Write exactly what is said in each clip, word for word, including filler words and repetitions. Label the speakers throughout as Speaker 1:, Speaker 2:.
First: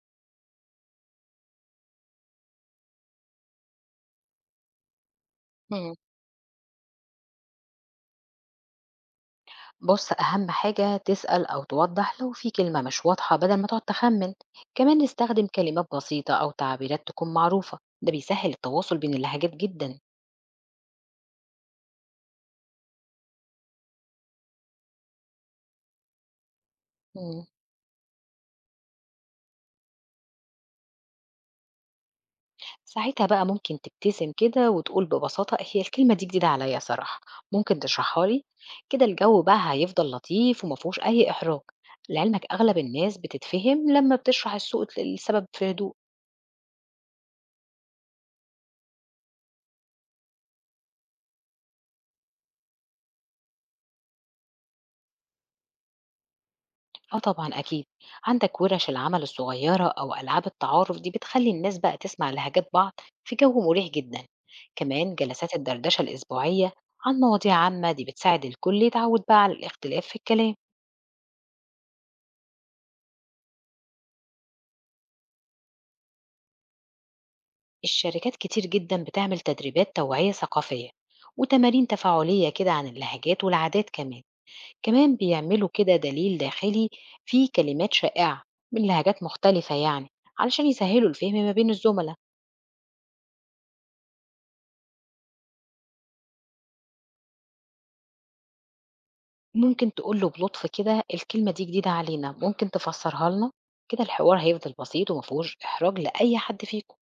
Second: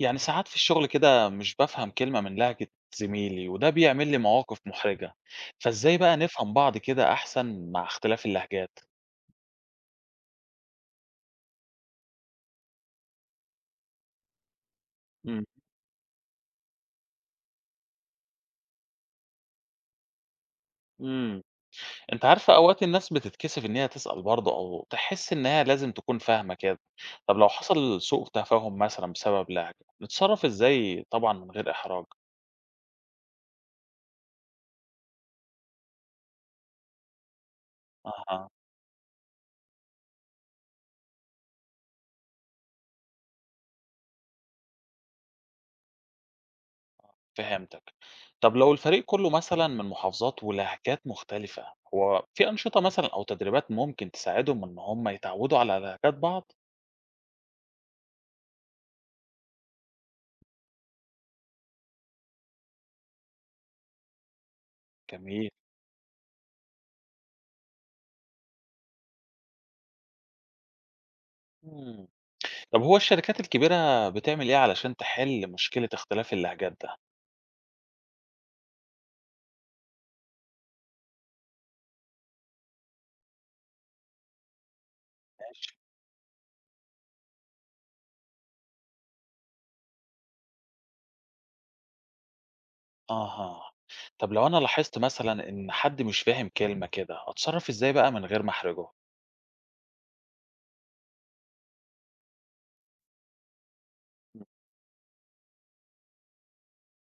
Speaker 1: يعني ساعات في الشغل كده مش بفهم كلمة من لهجة زميلي وده بيعمل لي مواقف محرجة.
Speaker 2: مم.
Speaker 1: فازاي بقى نفهم بعض كده أحسن مع اختلاف اللهجات؟
Speaker 2: بص أهم حاجة تسأل أو توضح لو في كلمة مش واضحة بدل ما تقعد تخمن. كمان
Speaker 1: مم.
Speaker 2: استخدم كلمات بسيطة أو تعبيرات تكون معروفة، ده بيسهل التواصل بين اللهجات جدا.
Speaker 1: مم. انت عارفة أوقات الناس بتتكسف إن هي تسأل برضه أو تحس إنها لازم تكون فاهمة كده. طب
Speaker 2: مم.
Speaker 1: لو حصل سوء تفاهم مثلا بسبب لهجة، نتصرف ازاي طبعا من غير إحراج؟
Speaker 2: ساعتها بقى ممكن تبتسم كده وتقول ببساطة: هي الكلمة دي جديدة عليا صراحة، ممكن تشرحها لي؟
Speaker 1: أها.
Speaker 2: كده الجو بقى هيفضل لطيف ومفهوش أي إحراج. لعلمك أغلب الناس بتتفهم لما بتشرح السوق السبب في هدوء.
Speaker 1: فهمتك. طب لو الفريق كله مثلًا من محافظات ولهجات مختلفة، هو في أنشطة مثلًا أو تدريبات ممكن تساعدهم إن هم يتعودوا على لهجات بعض؟
Speaker 2: آه طبعًا أكيد، عندك وِرَش العمل الصغيّرة أو ألعاب التعارف دي بتخلّي الناس بقى تسمع لهجات بعض في جو مريح جدًا، كمان
Speaker 1: جميل.
Speaker 2: جلسات الدردشة الأسبوعية عن مواضيع عامة دي بتساعد الكل يتعوّد بقى على الاختلاف في الكلام.
Speaker 1: إمم. طب هو الشركات الكبيرة بتعمل إيه علشان تحل مشكلة اختلاف اللهجات ده؟
Speaker 2: الشركات كتير جدًا بتعمل تدريبات توعية ثقافية وتمارين تفاعلية كده عن اللهجات والعادات كمان، كمان بيعملوا
Speaker 1: ماشي.
Speaker 2: كده دليل داخلي فيه كلمات شائعة من لهجات مختلفة، يعني علشان يسهّلوا الفهم ما بين الزملا.
Speaker 1: أها. طب لو أنا لاحظت مثلًا إن حد مش فاهم كلمة كده، أتصرف إزاي بقى من غير ما أحرجه؟
Speaker 2: ممكن تقول له بلطف كده: الكلمة دي جديدة علينا، ممكن تفسرها لنا؟ كده الحوار
Speaker 1: إمم.
Speaker 2: هيفضل بسيط ومفهوش إحراج لأي حد فيكم.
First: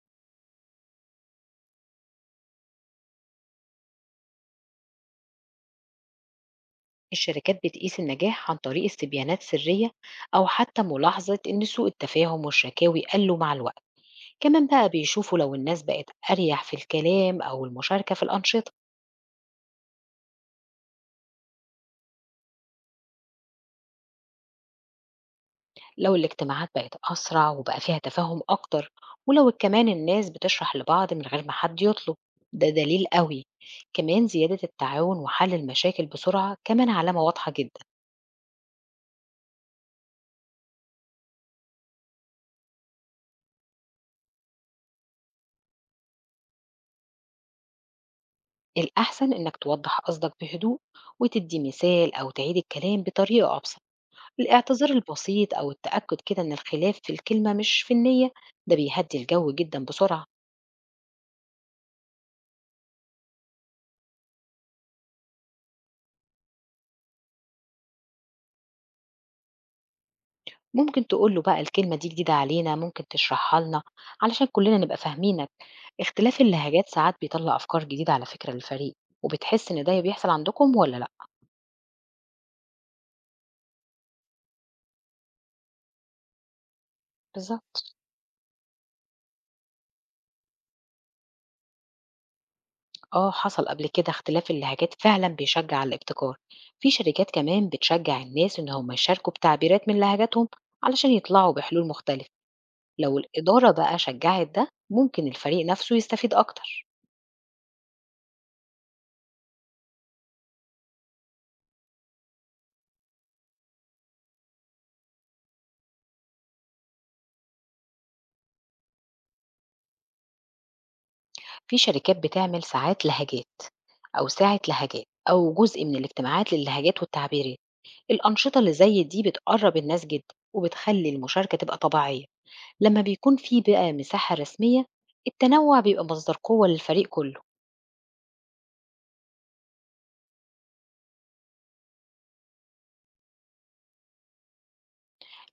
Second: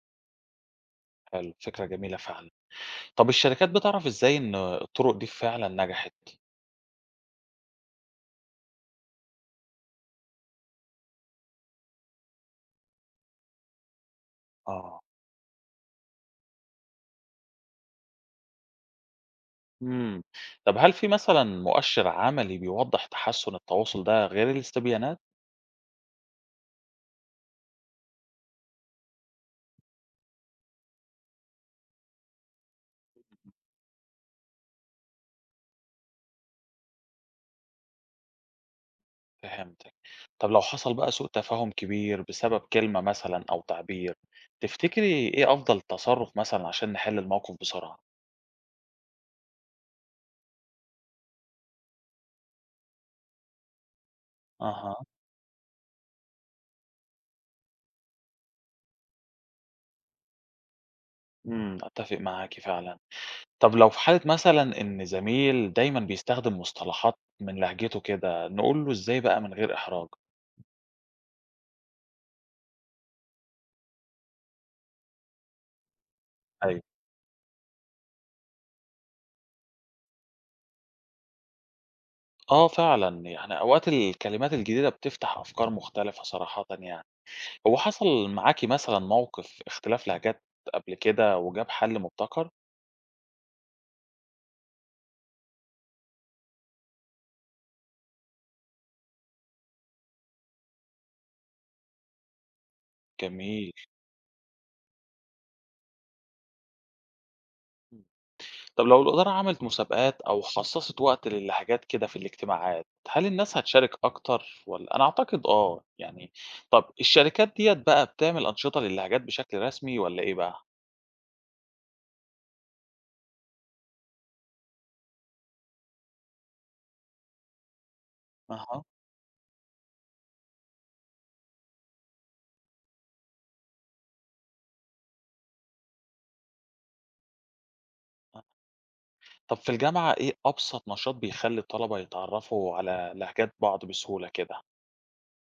Speaker 1: حلو، فكرة جميلة فعلًا. طب الشركات بتعرف إزاي إن الطرق دي فعلًا نجحت؟
Speaker 2: الشركات بتقيس النجاح عن طريق استبيانات سرية أو حتى ملاحظة إن سوء التفاهم والشكاوي قلوا مع الوقت، كمان بقى
Speaker 1: آه.
Speaker 2: بيشوفوا لو الناس بقت أريح في الكلام أو المشاركة في الأنشطة.
Speaker 1: إمم. طب هل في مثلًا مؤشر عملي بيوضّح تحسُّن التواصل ده غير الاستبيانات؟
Speaker 2: لو الاجتماعات بقت أسرع وبقى فيها تفاهم أكتر، ولو كمان الناس بتشرح لبعض من غير ما حد يطلب، ده دليل قوي. كمان زيادة التعاون وحل المشاكل بسرعة كمان علامة واضحة جدا.
Speaker 1: فهمتك. طب لو حصل بقى سوء تفاهم كبير بسبب كلمة مثلًا أو تعبير، تفتكري إيه أفضل تصرُّف مثلًا عشان نحِل الموقف بسرعة؟
Speaker 2: الأحسن إنك توضح قصدك بهدوء وتدي مثال أو تعيد الكلام بطريقة أبسط. الاعتذار
Speaker 1: أها،
Speaker 2: البسيط أو التأكد كده إن الخلاف في الكلمة مش في النية، ده بيهدي الجو جدا بسرعة.
Speaker 1: إمم، أتّفق معاكِ فعلًا. طب لو في حالة مثلًا إن زميل دايمًا بيستخدم مصطلحات من لهجته كده، نقول له إزاي بقى من غير إحراج؟
Speaker 2: ممكن تقول له بقى: الكلمة دي جديدة علينا، ممكن تشرحها لنا، علشان كلنا نبقى فاهمينك. اختلاف
Speaker 1: أيوه.
Speaker 2: اللهجات ساعات بيطلّع أفكار جديدة على فكرة للفريق، وبتحس إن ده بيحصل عندكم والّا لأ؟
Speaker 1: آه فعلًا، يعني أوقات الكلمات الجديدة بتفتح أفكار مختلفة صراحةً يعني. هو
Speaker 2: بالضبط.
Speaker 1: حصل معاكِ مثلًا موقف اختلاف لهجات قبل كده وجاب حل مبتكر؟
Speaker 2: آه، حصل قبل كده، اختلاف اللهجات فعلًا بيشجّع على الابتكار. في شركات كمان بتشجّع الناس إن هم يشاركوا بتعبيرات من لهجتهم علشان يطلعوا بحلول مختلفة. لو الإدارة
Speaker 1: جميل.
Speaker 2: بقى شجّعت ده، ممكن الفريق نفسه يستفيد أكتر.
Speaker 1: إمم. طب لو الإدارة عملت مسابقات أو خصصت وقت للهجات كده في الاجتماعات، هل الناس هتشارك أكتر والّا أنا أعتقد آه، يعني طب الشركات ديّة بقى بتعمل أنشطة للهجات بشكل رسمي والّا إيه بقى؟
Speaker 2: في شركات بتعمل ساعات لهجات أو ساعة لهجات أو جزء من الاجتماعات للهجات والتعبيرات. الأنشطة اللي
Speaker 1: أها،
Speaker 2: زي دي بتقرب الناس جدا وبتخلي المشاركة تبقى طبيعية. لما بيكون في بقى مساحة رسمية، التنوع بيبقى مصدر قوة للفريق كله.
Speaker 1: أ طب في الجامعة إيه أبسط نشاط بيخلّي الطلبة يتعرّفوا على لهجات بعض بسهولة كده؟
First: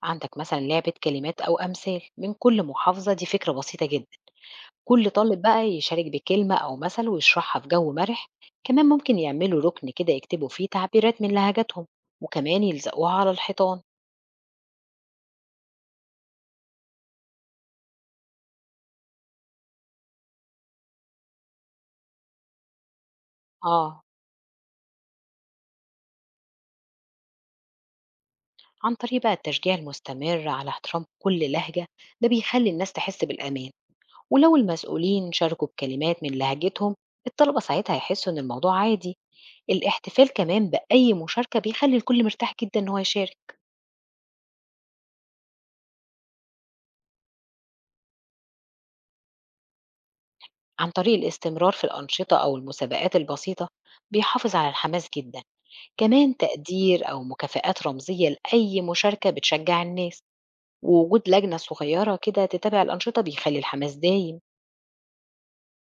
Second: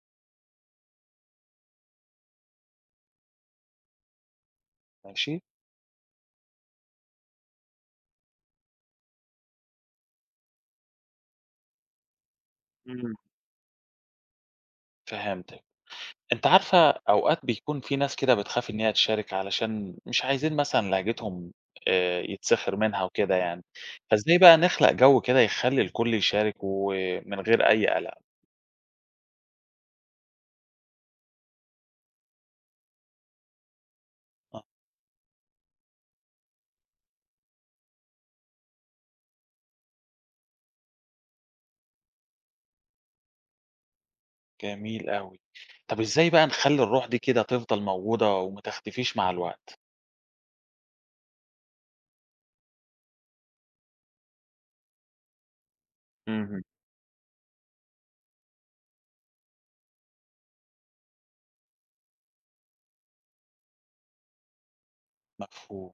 Speaker 2: عندك مثلا لعبة كلمات أو أمثال من كل محافظة، دي فكرة بسيطة جدا، كل
Speaker 1: ماشي،
Speaker 2: طالب بقى يشارك بكلمة أو مثل ويشرحها في جو مرح. كمان ممكن يعملوا ركن كده يكتبوا فيه تعبيرات من لهجاتهم وكمان يلزقوها
Speaker 1: إمم.
Speaker 2: على الحيطان.
Speaker 1: فهمتِك. أنتِ عارفة أوقات بيكون في ناس كده بتخاف إن هي تشارك علشان مش عايزين مثلًا لهجتهم آآ يتسخر منها وكده يعني،
Speaker 2: اه.
Speaker 1: فإزاي بقى نخلق جو كده يخلّي الكل يشارك ومن غير أي قلق؟
Speaker 2: عن طريق بقى التشجيع المستمر على احترام كل لهجة، ده بيخلي الناس تحس بالأمان. ولو
Speaker 1: آه،
Speaker 2: المسؤولين شاركوا بكلمات من لهجتهم، الطلبة ساعتها هيحسوا إن الموضوع عادي. الاحتفال كمان بأي مشاركة بيخلي الكل مرتاح جدا إن هو يشارك.
Speaker 1: جميل أوي. طب إزاي بقى نخلّي الروح دي كده تفضل موجودة وما تختفيش مع الوقت؟
Speaker 2: عن طريق الاستمرار في الأنشطة أو المسابقات البسيطة بيحافظ على الحماس جدا. كمان
Speaker 1: اهم.
Speaker 2: تقدير أو مكافآت رمزية لأي مشاركة بتشجع الناس، ووجود لجنة صغيرة كده تتابع الأنشطة بيخلي الحماس دايم.
Speaker 1: مفهوم.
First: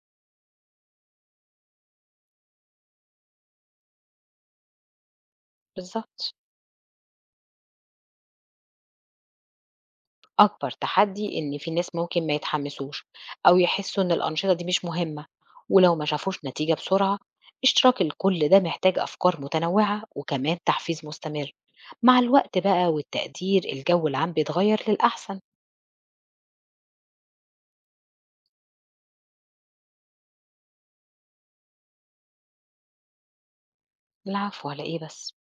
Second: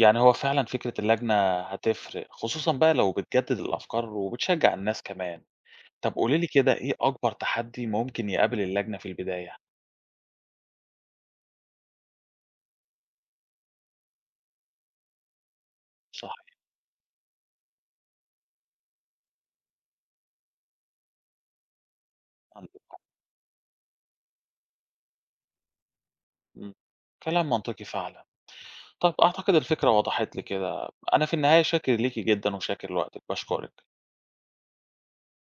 Speaker 1: يعني هو فعلًا فكرة اللجنة هتفرق، خصوصًا بقى لو بتجدد الأفكار وبتشجع الناس كمان. طب
Speaker 2: بالظبط.
Speaker 1: قولي لي كده إيه أكبر تحدي ممكن يقابل اللجنة في البداية؟
Speaker 2: أكبر تحدي إن في ناس ممكن ما يتحمسوش أو يحسوا إن الأنشطة دي مش مهمة، ولو ما شافوش
Speaker 1: صحيح.
Speaker 2: نتيجة بسرعة. اشتراك الكل ده محتاج أفكار متنوعة وكمان تحفيز مستمر، مع الوقت بقى والتقدير الجو العام بيتغير للأحسن.
Speaker 1: إمم. كلام منطقي فعلًا. طَب أعتقد الفكرة وضحت لي كده. أنا في النهاية شاكر ليكِ جدًا وشاكر لوقتِك، باشكرِك.
Speaker 2: العفو، على إيه بس؟